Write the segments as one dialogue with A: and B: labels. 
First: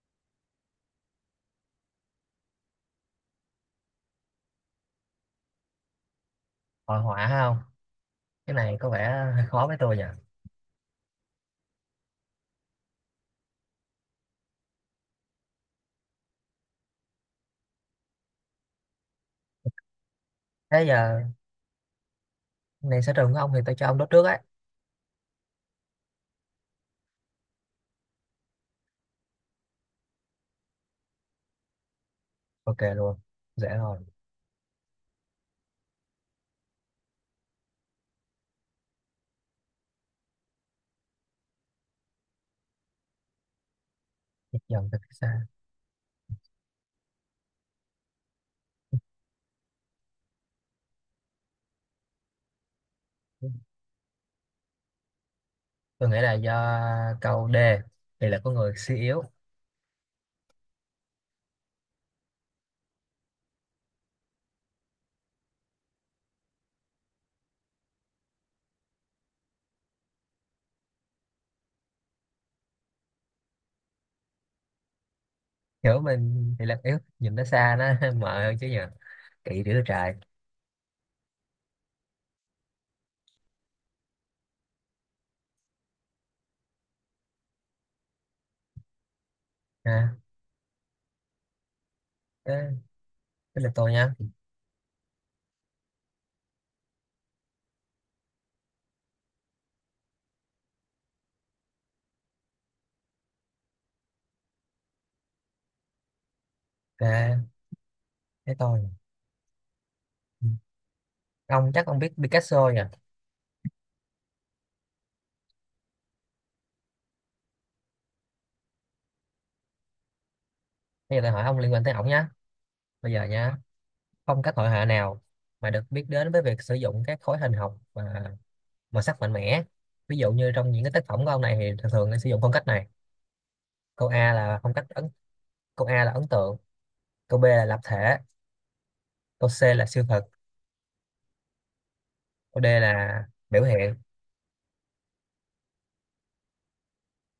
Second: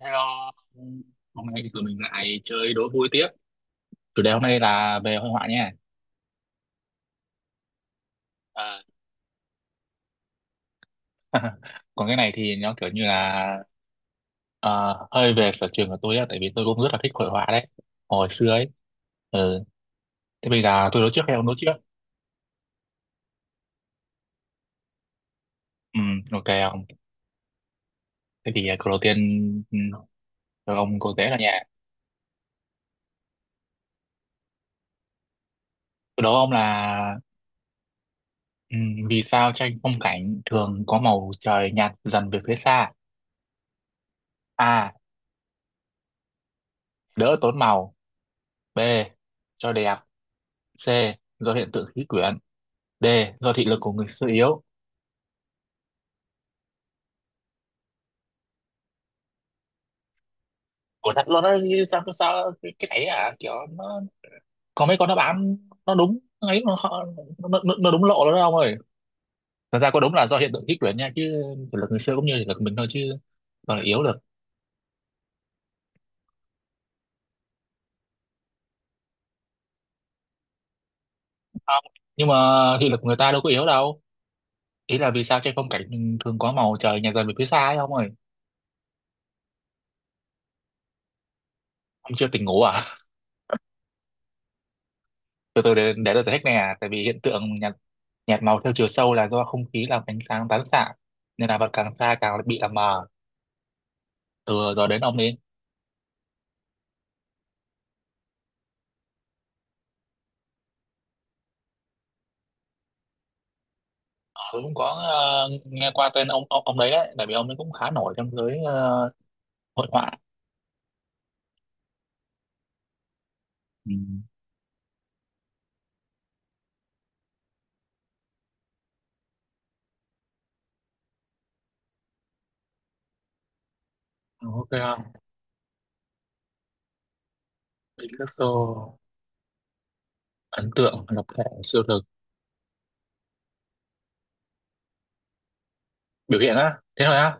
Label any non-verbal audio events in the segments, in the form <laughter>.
A: Hello, hôm nay thì tụi mình lại chơi đố vui tiếp. Chủ đề hôm nay là về hội họa nha.
B: Hội họa hay không? Cái này
A: Ờ,
B: có vẻ hơi khó với tôi nhỉ.
A: còn cái này thì nó kiểu như là ờ, hơi về sở trường của tôi á, tại vì tôi cũng rất là thích hội họa đấy. Hồi xưa ấy. Ừ. Thế bây
B: Thế
A: giờ tôi đố
B: giờ
A: trước hay ông đố trước?
B: này sở trường của ông thì tôi cho ông đốt trước ấy.
A: Ừ, ok ông. Thế thì câu đầu tiên ừ, cho ông cô dễ là nhà.
B: Ok luôn, dễ rồi.
A: Tôi đố ông là ừ, vì sao tranh phong cảnh thường có màu trời nhạt dần về phía xa?
B: Dần dần
A: A.
B: từ phía xa.
A: Đỡ tốn màu. B. Cho đẹp. C. Do hiện tượng khí quyển. D. Do thị lực của người xưa yếu.
B: Tôi nghĩ là do câu D, thì là có người suy yếu.
A: Ủa thật luôn á, như sao sao, cái này à kiểu nó có mấy con đáp án nó đúng ấy nó, nó đúng lộ đó đâu ông ơi. Thật ra có đúng là do hiện tượng khí quyển nha, chứ thị lực người xưa cũng như thị lực mình thôi chứ còn là yếu được.
B: Hiểu mình thì là yếu, nhìn nó xa nó <laughs> mờ hơn chứ nhỉ. Kỵ đứa trời.
A: Không. Nhưng mà thị lực của người ta đâu có yếu đâu. Ý là vì sao trên phong cảnh thường có màu trời nhạt dần về phía xa ấy ông ơi.
B: Ha.
A: Ông chưa tỉnh ngủ
B: thế,
A: à?
B: thế là tôi nha.
A: <laughs> Từ từ để tôi giải thích nè. Tại vì hiện tượng nhạt nhạt màu theo chiều sâu là do không khí làm ánh sáng tán xạ, nên là vật càng xa càng bị làm mờ. Từ giờ đến ông đi.
B: Ok, thế tôi. Ông ông biết Picasso nhỉ.
A: Tôi cũng có nghe qua tên ông đấy đấy, tại vì ông ấy cũng khá nổi trong giới hội họa.
B: Bây giờ tôi hỏi ông liên quan tới ổng nhá. Bây giờ nha,
A: Ừ.
B: phong cách hội họa nào mà được biết đến với việc sử dụng các khối hình học và màu sắc mạnh mẽ, ví dụ như trong những cái tác phẩm của ông này thì thường thường sẽ sử dụng phong cách này. Câu A là
A: Ok
B: phong cách
A: không?
B: ấn. Câu A là ấn tượng, câu B là lập thể,
A: Picasso.
B: câu C là siêu thực,
A: Ấn tượng, lập thể, siêu thực,
B: câu D là biểu hiện.
A: biểu hiện á, thế thôi á?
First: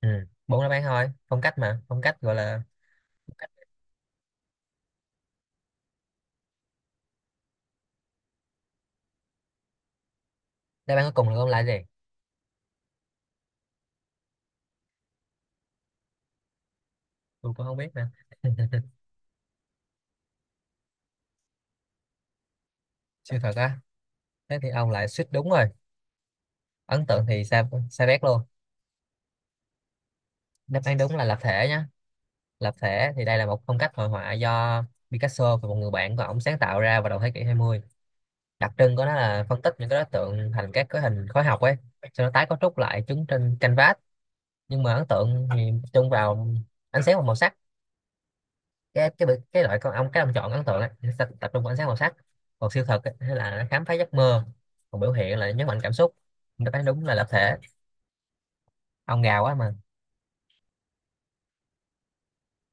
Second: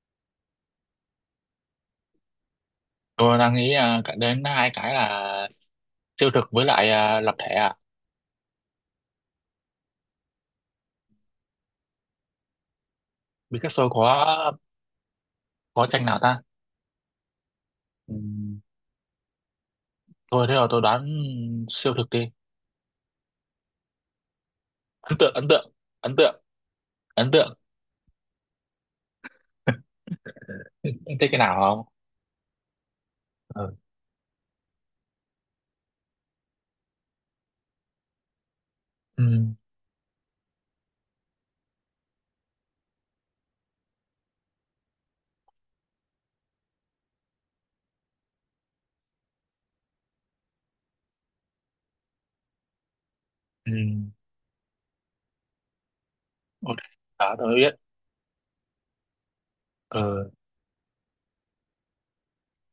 B: Ừ, bốn đáp án thôi. Phong cách mà phong cách gọi là
A: Tôi đang nghĩ à, cả đến hai cái là siêu thực với lại à, lập thể à.
B: đáp án cuối cùng là ông lại gì.
A: Picasso có tranh nào ta?
B: Tôi cũng không biết nữa.
A: Ừ.
B: <laughs>
A: Thôi thế rồi tôi đoán siêu thực đi.
B: Siêu thực á? Thế thì ông lại
A: Ấn
B: suýt
A: tượng, ấn
B: đúng rồi.
A: tượng, ấn tượng,
B: Ấn tượng
A: ấn
B: thì
A: tượng.
B: sai, sai bét luôn. Đáp án đúng
A: Em
B: là
A: thích
B: lập
A: cái nào
B: thể nhá.
A: không?
B: Lập thể thì đây là một
A: Ừ.
B: phong cách hội họa do Picasso và một người bạn của ông sáng tạo ra vào đầu thế kỷ 20. Đặc trưng của nó
A: Ừ.
B: là phân tích những cái đối tượng thành các cái hình khối học ấy, sau đó tái cấu trúc lại chúng trên canvas. Nhưng mà ấn tượng thì tập trung vào ánh sáng và màu sắc. Cái cái cái loại con ong, cái ông chọn ấn tượng ấy, nó sẽ tập trung vào ánh sáng màu sắc. Còn siêu thực ấy, hay là nó
A: Ừ.
B: khám phá giấc mơ. Còn biểu hiện là nhấn mạnh cảm xúc. Nó
A: Ok,
B: thấy đúng là lập
A: đó tôi
B: thể.
A: biết.
B: Ông gà quá mà.
A: Ừ.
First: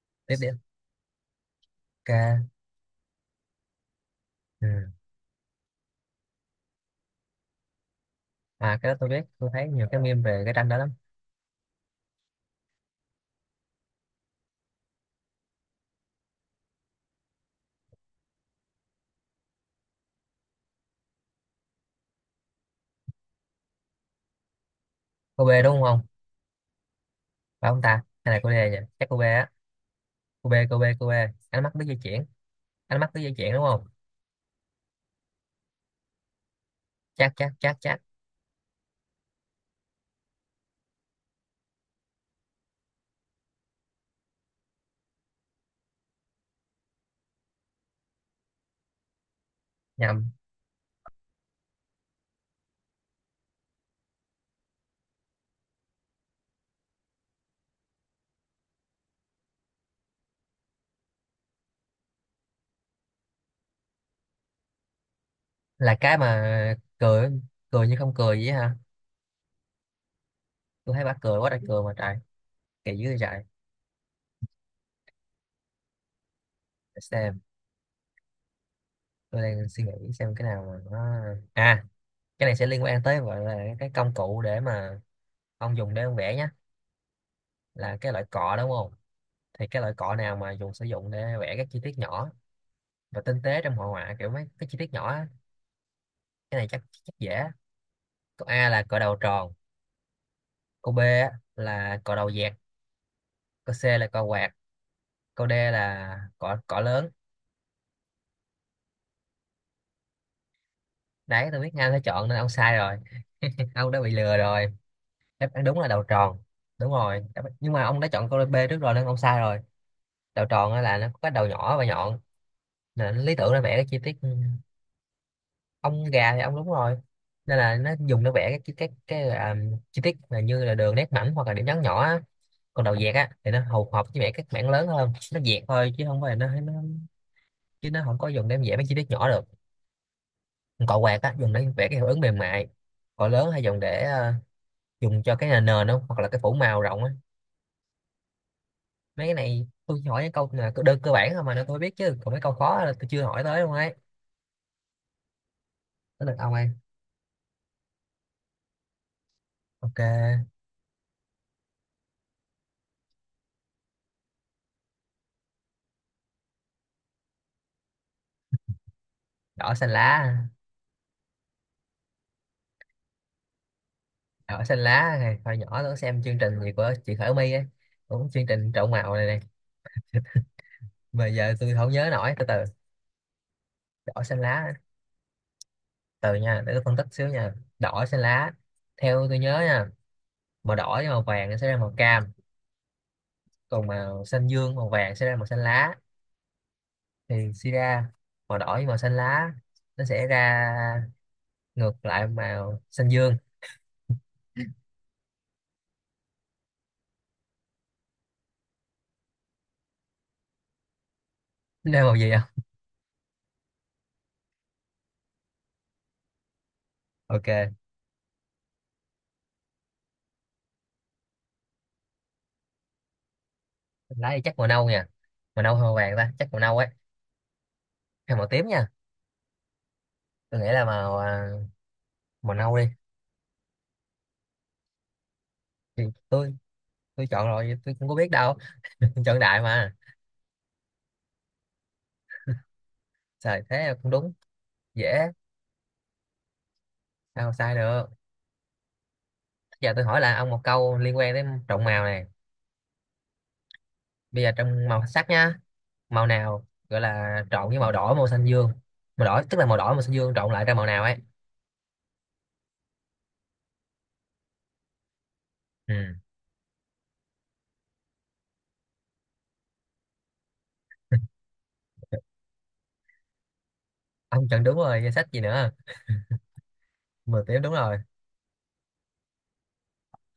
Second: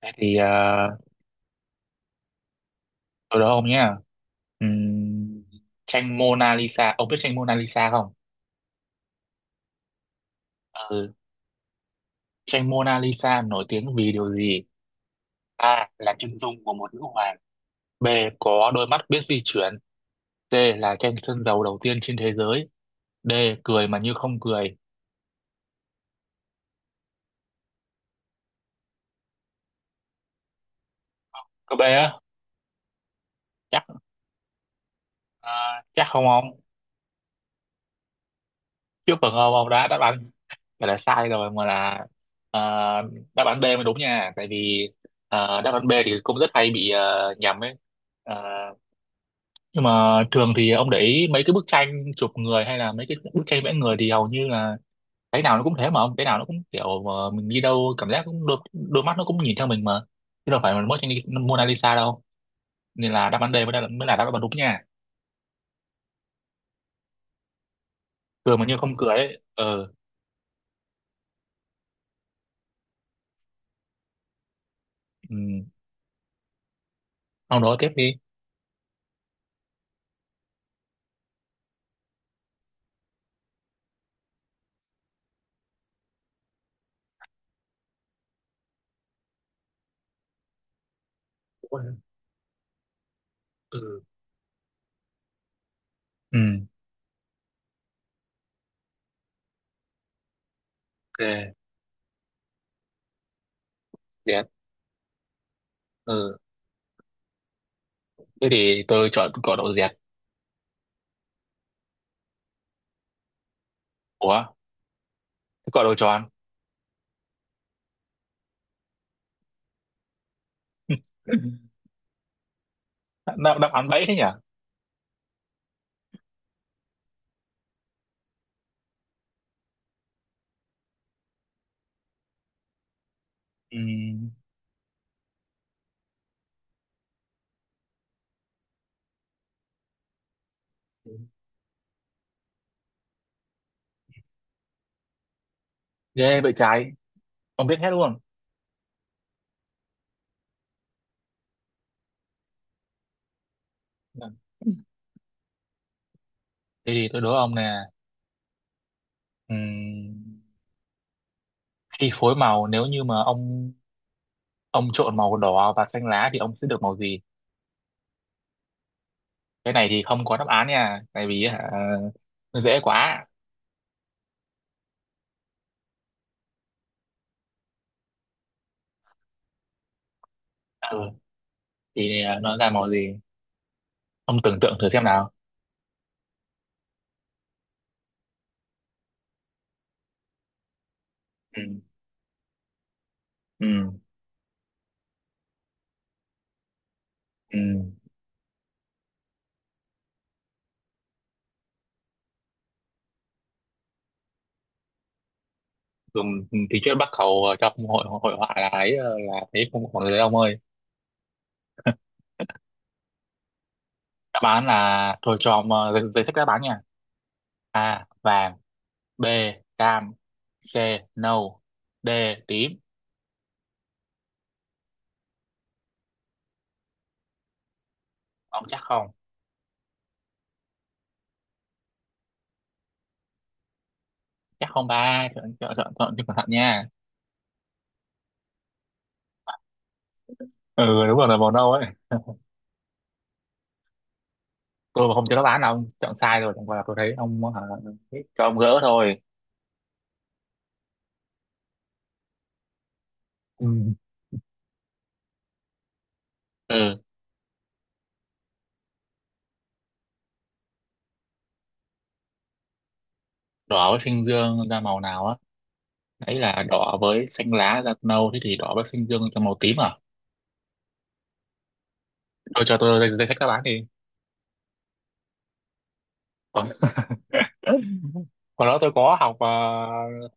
A: Thế
B: Tiếp
A: thì
B: đi.
A: à,
B: Ok.
A: tôi đố ông nhé.
B: Ừ.
A: Ừm, tranh Mona Lisa, ông biết tranh Mona Lisa không?
B: À, cái đó tôi biết, tôi thấy nhiều cái meme về cái tranh đó lắm.
A: Ừ. Tranh Mona Lisa nổi tiếng vì điều gì? A là chân dung của một nữ hoàng. B, có đôi mắt biết di chuyển. C là tranh sơn dầu đầu tiên trên thế giới. D, cười mà như không cười.
B: Cô bê đúng không? Phải ông ta hay là cô đê nhỉ? Chắc cô bê á. Cô bê, cô bê, cô bê, ánh mắt
A: Có B
B: biết di
A: á.
B: chuyển. Ánh mắt biết di chuyển đúng
A: Chắc
B: không?
A: à, chắc không ông?
B: Chắc chắc chắc chắc.
A: Trước phần ông đã đáp án phải là sai rồi, mà là à, đáp án B mới đúng nha. Tại vì đáp án B thì cũng rất hay bị nhầm ấy. Ờ, nhưng mà
B: Nhầm.
A: thường thì ông để ý mấy cái bức tranh chụp người hay là mấy cái bức tranh vẽ người thì hầu như là cái nào nó cũng thế mà ông, cái nào nó cũng kiểu ờ, mình đi đâu cảm giác cũng đôi mắt nó cũng nhìn theo mình mà, chứ đâu phải là mỗi tranh Mona Lisa đâu, nên là đáp án D mới là đáp án đúng nha.
B: Là cái mà cười, cười như không cười vậy
A: Cười mà
B: hả?
A: như không cười ấy ờ.
B: Tôi thấy bà cười quá trời, cười mà trời kỳ dữ vậy trời.
A: Ừ.
B: Để xem,
A: Ông đó tiếp đi.
B: tôi đang suy nghĩ xem cái nào mà nó. À, cái này sẽ liên quan tới gọi là cái công cụ để mà ông dùng để ông vẽ nhá. Là cái loại cọ đúng không? Thì cái loại cọ nào mà dùng sử dụng để vẽ các chi tiết
A: Ừ.
B: nhỏ và tinh tế trong hội họa, kiểu mấy cái chi tiết nhỏ á. Cái
A: Ừ.
B: này chắc chắc dễ. Câu A là cọ đầu tròn, câu B á
A: Ok.
B: là cọ đầu dẹt, câu C là cọ
A: Dẹt.
B: quạt, câu D là
A: Ừ,
B: cọ cọ lớn.
A: thế thì tôi chọn cỏ đậu dẹt.
B: Đấy, tôi biết ngay phải chọn, nên ông sai rồi, ông đã bị lừa
A: Ủa.
B: rồi. Đáp án đúng
A: Cỏ
B: là
A: đầu
B: đầu
A: tròn.
B: tròn. Đúng rồi. Đáp- nhưng mà ông đã chọn câu B trước rồi nên ông sai rồi. Đầu tròn á là nó có cái đầu nhỏ và
A: <laughs>
B: nhọn, nên nó lý tưởng
A: Đáp
B: để
A: đáp
B: vẽ cái
A: án
B: chi
A: bẫy thế
B: tiết.
A: nhỉ.
B: Ừ, ông gà thì ông đúng rồi. Nên là nó dùng để vẽ cái chi tiết, là như là đường nét mảnh hoặc là điểm nhấn nhỏ á. Còn đầu dẹt á thì nó hầu hợp với vẽ
A: Ừ.
B: các mảng lớn hơn, nó dẹt thôi chứ không phải là nó. Chứ nó không có dùng để vẽ mấy chi tiết nhỏ được. Còn cọ quạt á dùng để vẽ cái hiệu ứng mềm mại. Cọ lớn hay dùng để dùng cho cái nền nền không, hoặc là cái
A: Ghê
B: phủ
A: vậy
B: màu
A: trái,
B: rộng á.
A: ông biết hết luôn.
B: Mấy cái này tôi chỉ hỏi những câu là đơn cơ bản thôi mà nó tôi biết, chứ còn mấy câu khó là tôi chưa hỏi tới luôn ấy. Tới lượt ông ấy.
A: Thế thì tôi đố ông nè,
B: Ok.
A: ừm, khi phối màu, nếu như mà ông trộn màu đỏ và xanh lá thì ông sẽ được màu gì?
B: Đỏ
A: Cái này
B: xanh
A: thì không
B: lá.
A: có đáp án nha, tại vì hả, nó dễ quá.
B: Đỏ xanh lá này, hồi nhỏ tôi xem chương trình gì của chị Khởi My ấy, cũng chương trình trộn màu này này,
A: Ừ,
B: mà giờ tôi không nhớ
A: thì
B: nổi.
A: à,
B: từ
A: nó
B: từ
A: ra màu gì?
B: đỏ
A: Ông
B: xanh
A: tưởng
B: lá.
A: tượng thử xem nào.
B: Từ nha, để tôi phân tích xíu nha. Đỏ xanh lá, theo tôi nhớ nha, màu đỏ với màu vàng
A: Ừ,
B: sẽ ra màu cam, còn
A: ừ,
B: màu xanh dương màu vàng sẽ ra màu xanh lá, thì
A: ừ.
B: suy ra màu đỏ với màu xanh lá nó sẽ ra ngược lại màu xanh dương.
A: Dùng thì trước Bắc Cầu trong hội hội họa là ấy ờ, là thấy không còn đấy ông ơi.
B: Nên màu gì à?
A: Đáp án là thôi cho ông giấy, giấy sách đáp án nha.
B: Ok,
A: A vàng, B cam, C nâu, D tím.
B: lá thì chắc màu nâu nha. Màu nâu hay màu vàng ta? Chắc màu nâu ấy. Hay màu
A: Ông
B: tím
A: chắc
B: nha.
A: không?
B: Tôi nghĩ là màu nâu đi.
A: Chắc không ba, chọn chọn chọn
B: Thì
A: chọn cho cẩn thận
B: tôi
A: nha.
B: tôi chọn rồi, vậy tôi không có biết đâu. <laughs> Chọn đại mà.
A: Ừ đúng rồi, là màu nâu ấy. <laughs>
B: Trời thế không đúng.
A: Tôi mà không
B: Dễ,
A: cho nó bán đâu, chọn sai rồi, chẳng qua là tôi thấy ông
B: sao mà
A: hả,
B: sai được.
A: thích cho ông gỡ thôi.
B: Giờ tôi hỏi là ông một câu liên quan đến trộn màu này.
A: Ừ.
B: Bây giờ trong màu sắc nha, màu nào
A: Ừ.
B: gọi là trộn với màu đỏ, màu xanh dương. Màu đỏ tức là màu đỏ, màu xanh dương trộn lại ra màu nào ấy.
A: Đỏ với xanh dương ra màu nào á?
B: Ừ.
A: Ấy, là đỏ với xanh lá ra nâu, thế thì đỏ với xanh dương ra màu tím à? Tôi cho tôi danh danh sách đáp án đi.
B: Ông chọn đúng rồi, danh sách gì nữa?
A: Còn.
B: Màu tím đúng rồi.
A: <laughs> Còn đó tôi có học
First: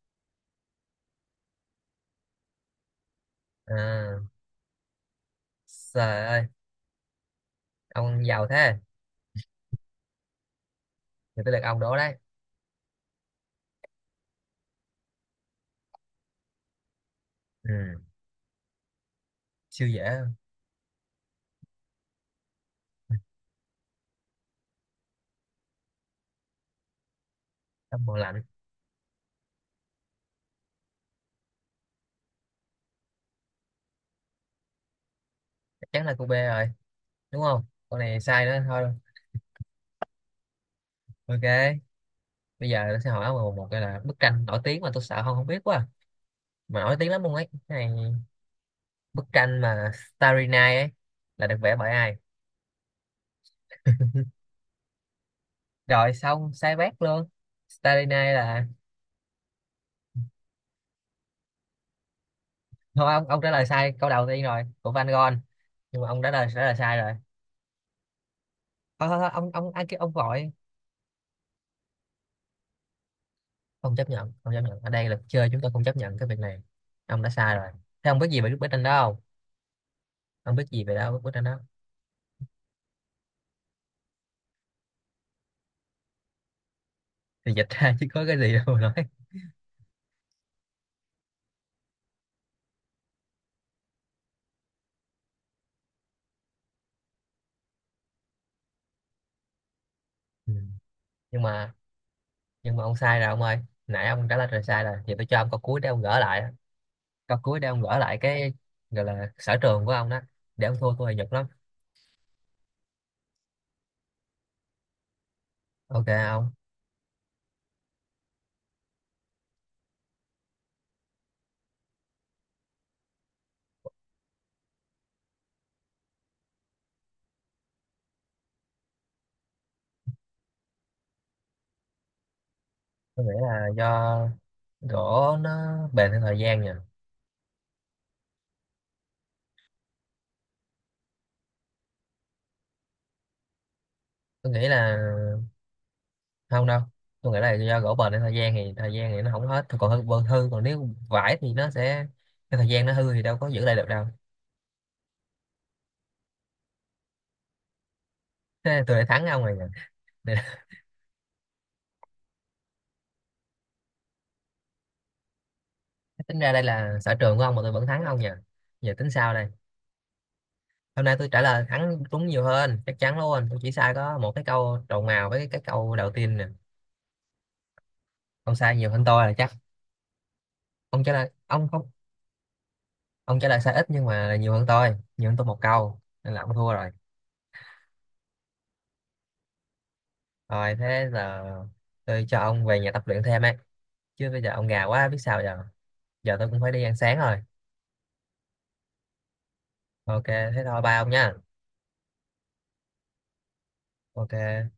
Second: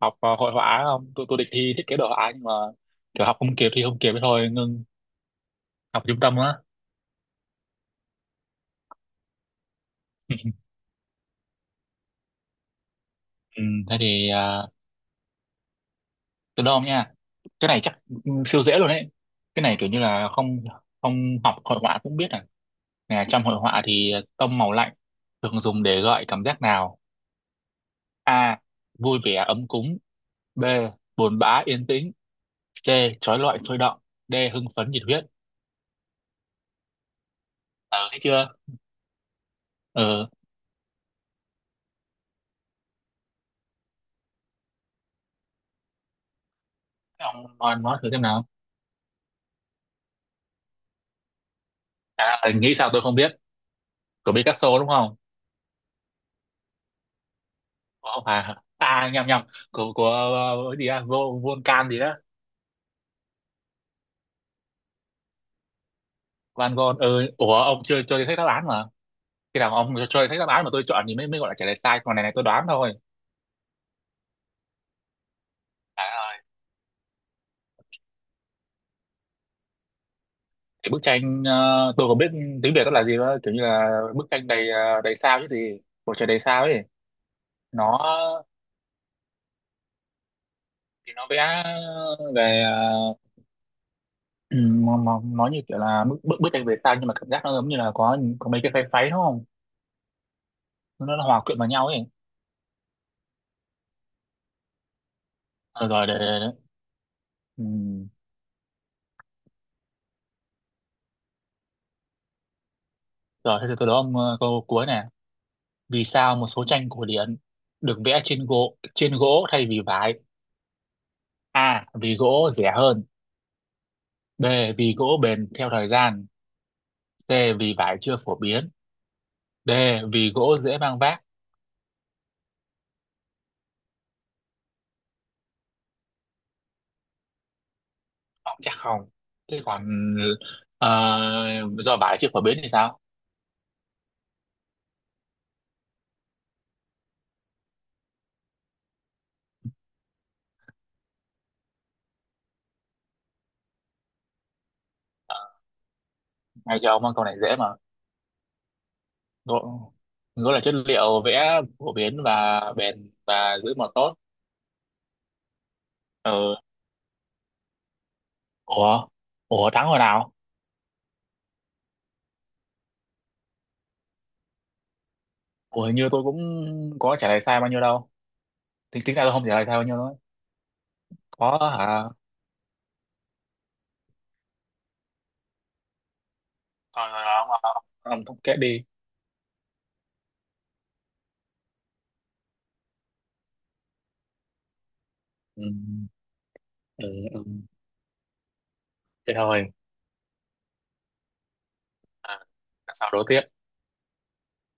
A: học hội họa không, tôi tôi định thi thiết kế đồ họa, nhưng mà kiểu học không kịp thì không kịp, thế
B: À,
A: thôi ngưng. Học trung
B: trời
A: tâm
B: ơi,
A: á.
B: ông giàu thế.
A: <laughs>
B: Thì tôi được ông đố đấy.
A: Ừ, thế thì từ đâu nha, cái này
B: Ừ.
A: chắc ừ, siêu dễ luôn đấy, cái này
B: Siêu
A: kiểu như
B: dễ.
A: là không không học hội họa cũng biết à. Nè, trong hội họa thì tông màu lạnh thường dùng để gợi cảm giác nào?
B: Tắm mùa lạnh.
A: A, vui vẻ ấm cúng. B, buồn bã yên tĩnh. C, trói lọi sôi động. D, hưng phấn nhiệt huyết.
B: Chắc chắn là cô B rồi, đúng không? Con
A: Ờ thấy
B: này sai
A: chưa.
B: đó thôi.
A: Ờ.
B: Ok, bây giờ tôi sẽ hỏi một cái là bức tranh nổi tiếng mà tôi sợ không không biết quá à. Mà nổi tiếng lắm
A: Thế
B: luôn
A: ông
B: ấy cái
A: nói
B: này.
A: thử xem nào.
B: Bức tranh mà Starry Night ấy là được vẽ bởi ai?
A: À, nghĩ sao tôi không biết, của Picasso đúng không?
B: Rồi xong, sai bét luôn. Starry
A: Ủa, không
B: Night
A: phải
B: là.
A: à, nhầm nhầm, của ờ, cái gì à, vô Volcan gì đó.
B: Thôi ông trả lời sai câu đầu tiên rồi, của Van Gogh, nhưng mà ông đã lời trả
A: Van
B: lời sai
A: Gogh.
B: rồi.
A: Ừ. Ủa ông chưa cho tôi thấy đáp án mà.
B: Thôi ông
A: Khi
B: ông
A: nào
B: ai
A: ông
B: kêu
A: cho
B: ông
A: tôi thấy đáp
B: vội.
A: án mà tôi chọn thì mới mới gọi là trả lời sai, còn này này tôi đoán thôi.
B: Không chấp nhận, không chấp nhận, ở đây là chơi chúng tôi không chấp nhận cái
A: À,
B: việc này. Ông đã sai rồi. Thế ông biết gì về bức tranh đó không? Không biết gì
A: cái
B: về
A: bức
B: đâu bức
A: tranh
B: tranh đó.
A: ờ, tôi không biết tiếng Việt nó là gì, đó kiểu như là bức tranh đầy ờ, đầy sao chứ gì, bầu trời đầy sao ấy.
B: Thì dịch ra
A: Nó
B: chứ có cái gì đâu mà nói.
A: thì nó vẽ về <clears throat> nó như kiểu là bức bức, bức tranh về sao, nhưng mà cảm giác nó giống như là có mấy cái pháy pháy đúng không,
B: Ừ.
A: nó, nó
B: nhưng
A: hòa quyện vào
B: mà
A: nhau ấy.
B: nhưng mà ông sai rồi ông ơi. Nãy ông trả lời rồi sai rồi thì tôi cho ông câu cuối
A: Ờ,
B: để ông
A: rồi để,
B: gỡ lại.
A: để
B: Câu cuối để ông gỡ
A: ừ,
B: lại cái gọi là sở trường của ông đó, để ông thua tôi thì nhục lắm.
A: rồi thế thì tôi đố ông câu cuối nè. Vì
B: Ok
A: sao một
B: ông.
A: số tranh cổ điển được vẽ trên gỗ thay vì vải? A. Vì gỗ rẻ hơn. B, vì gỗ bền theo thời gian. C. Vì vải chưa phổ biến. D. Vì gỗ dễ mang vác.
B: Tôi nghĩ là do gỗ nó bền theo thời gian nha.
A: Ông chắc không? Thế còn ờ, do vải chưa phổ biến thì sao?
B: Tôi nghĩ là không đâu, tôi nghĩ là do gỗ bền theo thời gian, thì thời gian thì nó không hết còn hư bờ hư, còn nếu vải thì nó sẽ, cái thời gian nó hư thì đâu có giữ lại được đâu.
A: Ngay cho ông con câu này dễ mà.
B: Thế tôi lại thắng ông rồi nhỉ.
A: Gỗ, gỗ là chất liệu vẽ phổ biến và bền và giữ màu tốt.
B: Tính ra
A: Ừ.
B: đây là sở trường của ông mà tôi vẫn thắng ông nhỉ. Giờ
A: Ủa?
B: tính sao đây?
A: Ủa thắng rồi nào?
B: Hôm nay tôi trả lời thắng đúng nhiều hơn, chắc chắn luôn, tôi chỉ sai có một cái câu trầu mào với cái
A: Ủa hình
B: câu
A: như
B: đầu
A: tôi
B: tiên
A: cũng
B: nè.
A: có trả lời sai bao nhiêu đâu.
B: Ông sai nhiều
A: Tính
B: hơn
A: tính ra
B: tôi
A: tôi
B: là
A: không
B: chắc.
A: trả lời sai bao nhiêu đâu.
B: Ông trả lời
A: Có
B: ông không.
A: hả?
B: Ông trả lời sai ít nhưng mà là nhiều hơn tôi, nhiều hơn tôi một câu, nên là ông thua rồi.
A: Rồi rồi rồi, ông thống kết đi.
B: Rồi thế giờ tôi cho ông về nhà tập luyện thêm ấy, chứ bây giờ ông gà quá biết sao
A: Ừ.
B: giờ. Giờ tôi cũng phải đi ăn
A: Ừ.
B: sáng rồi.
A: Ừ. Thế thôi.
B: Ok thế thôi, bye ông nha.
A: À, các pháo đố tiếp.
B: Ok.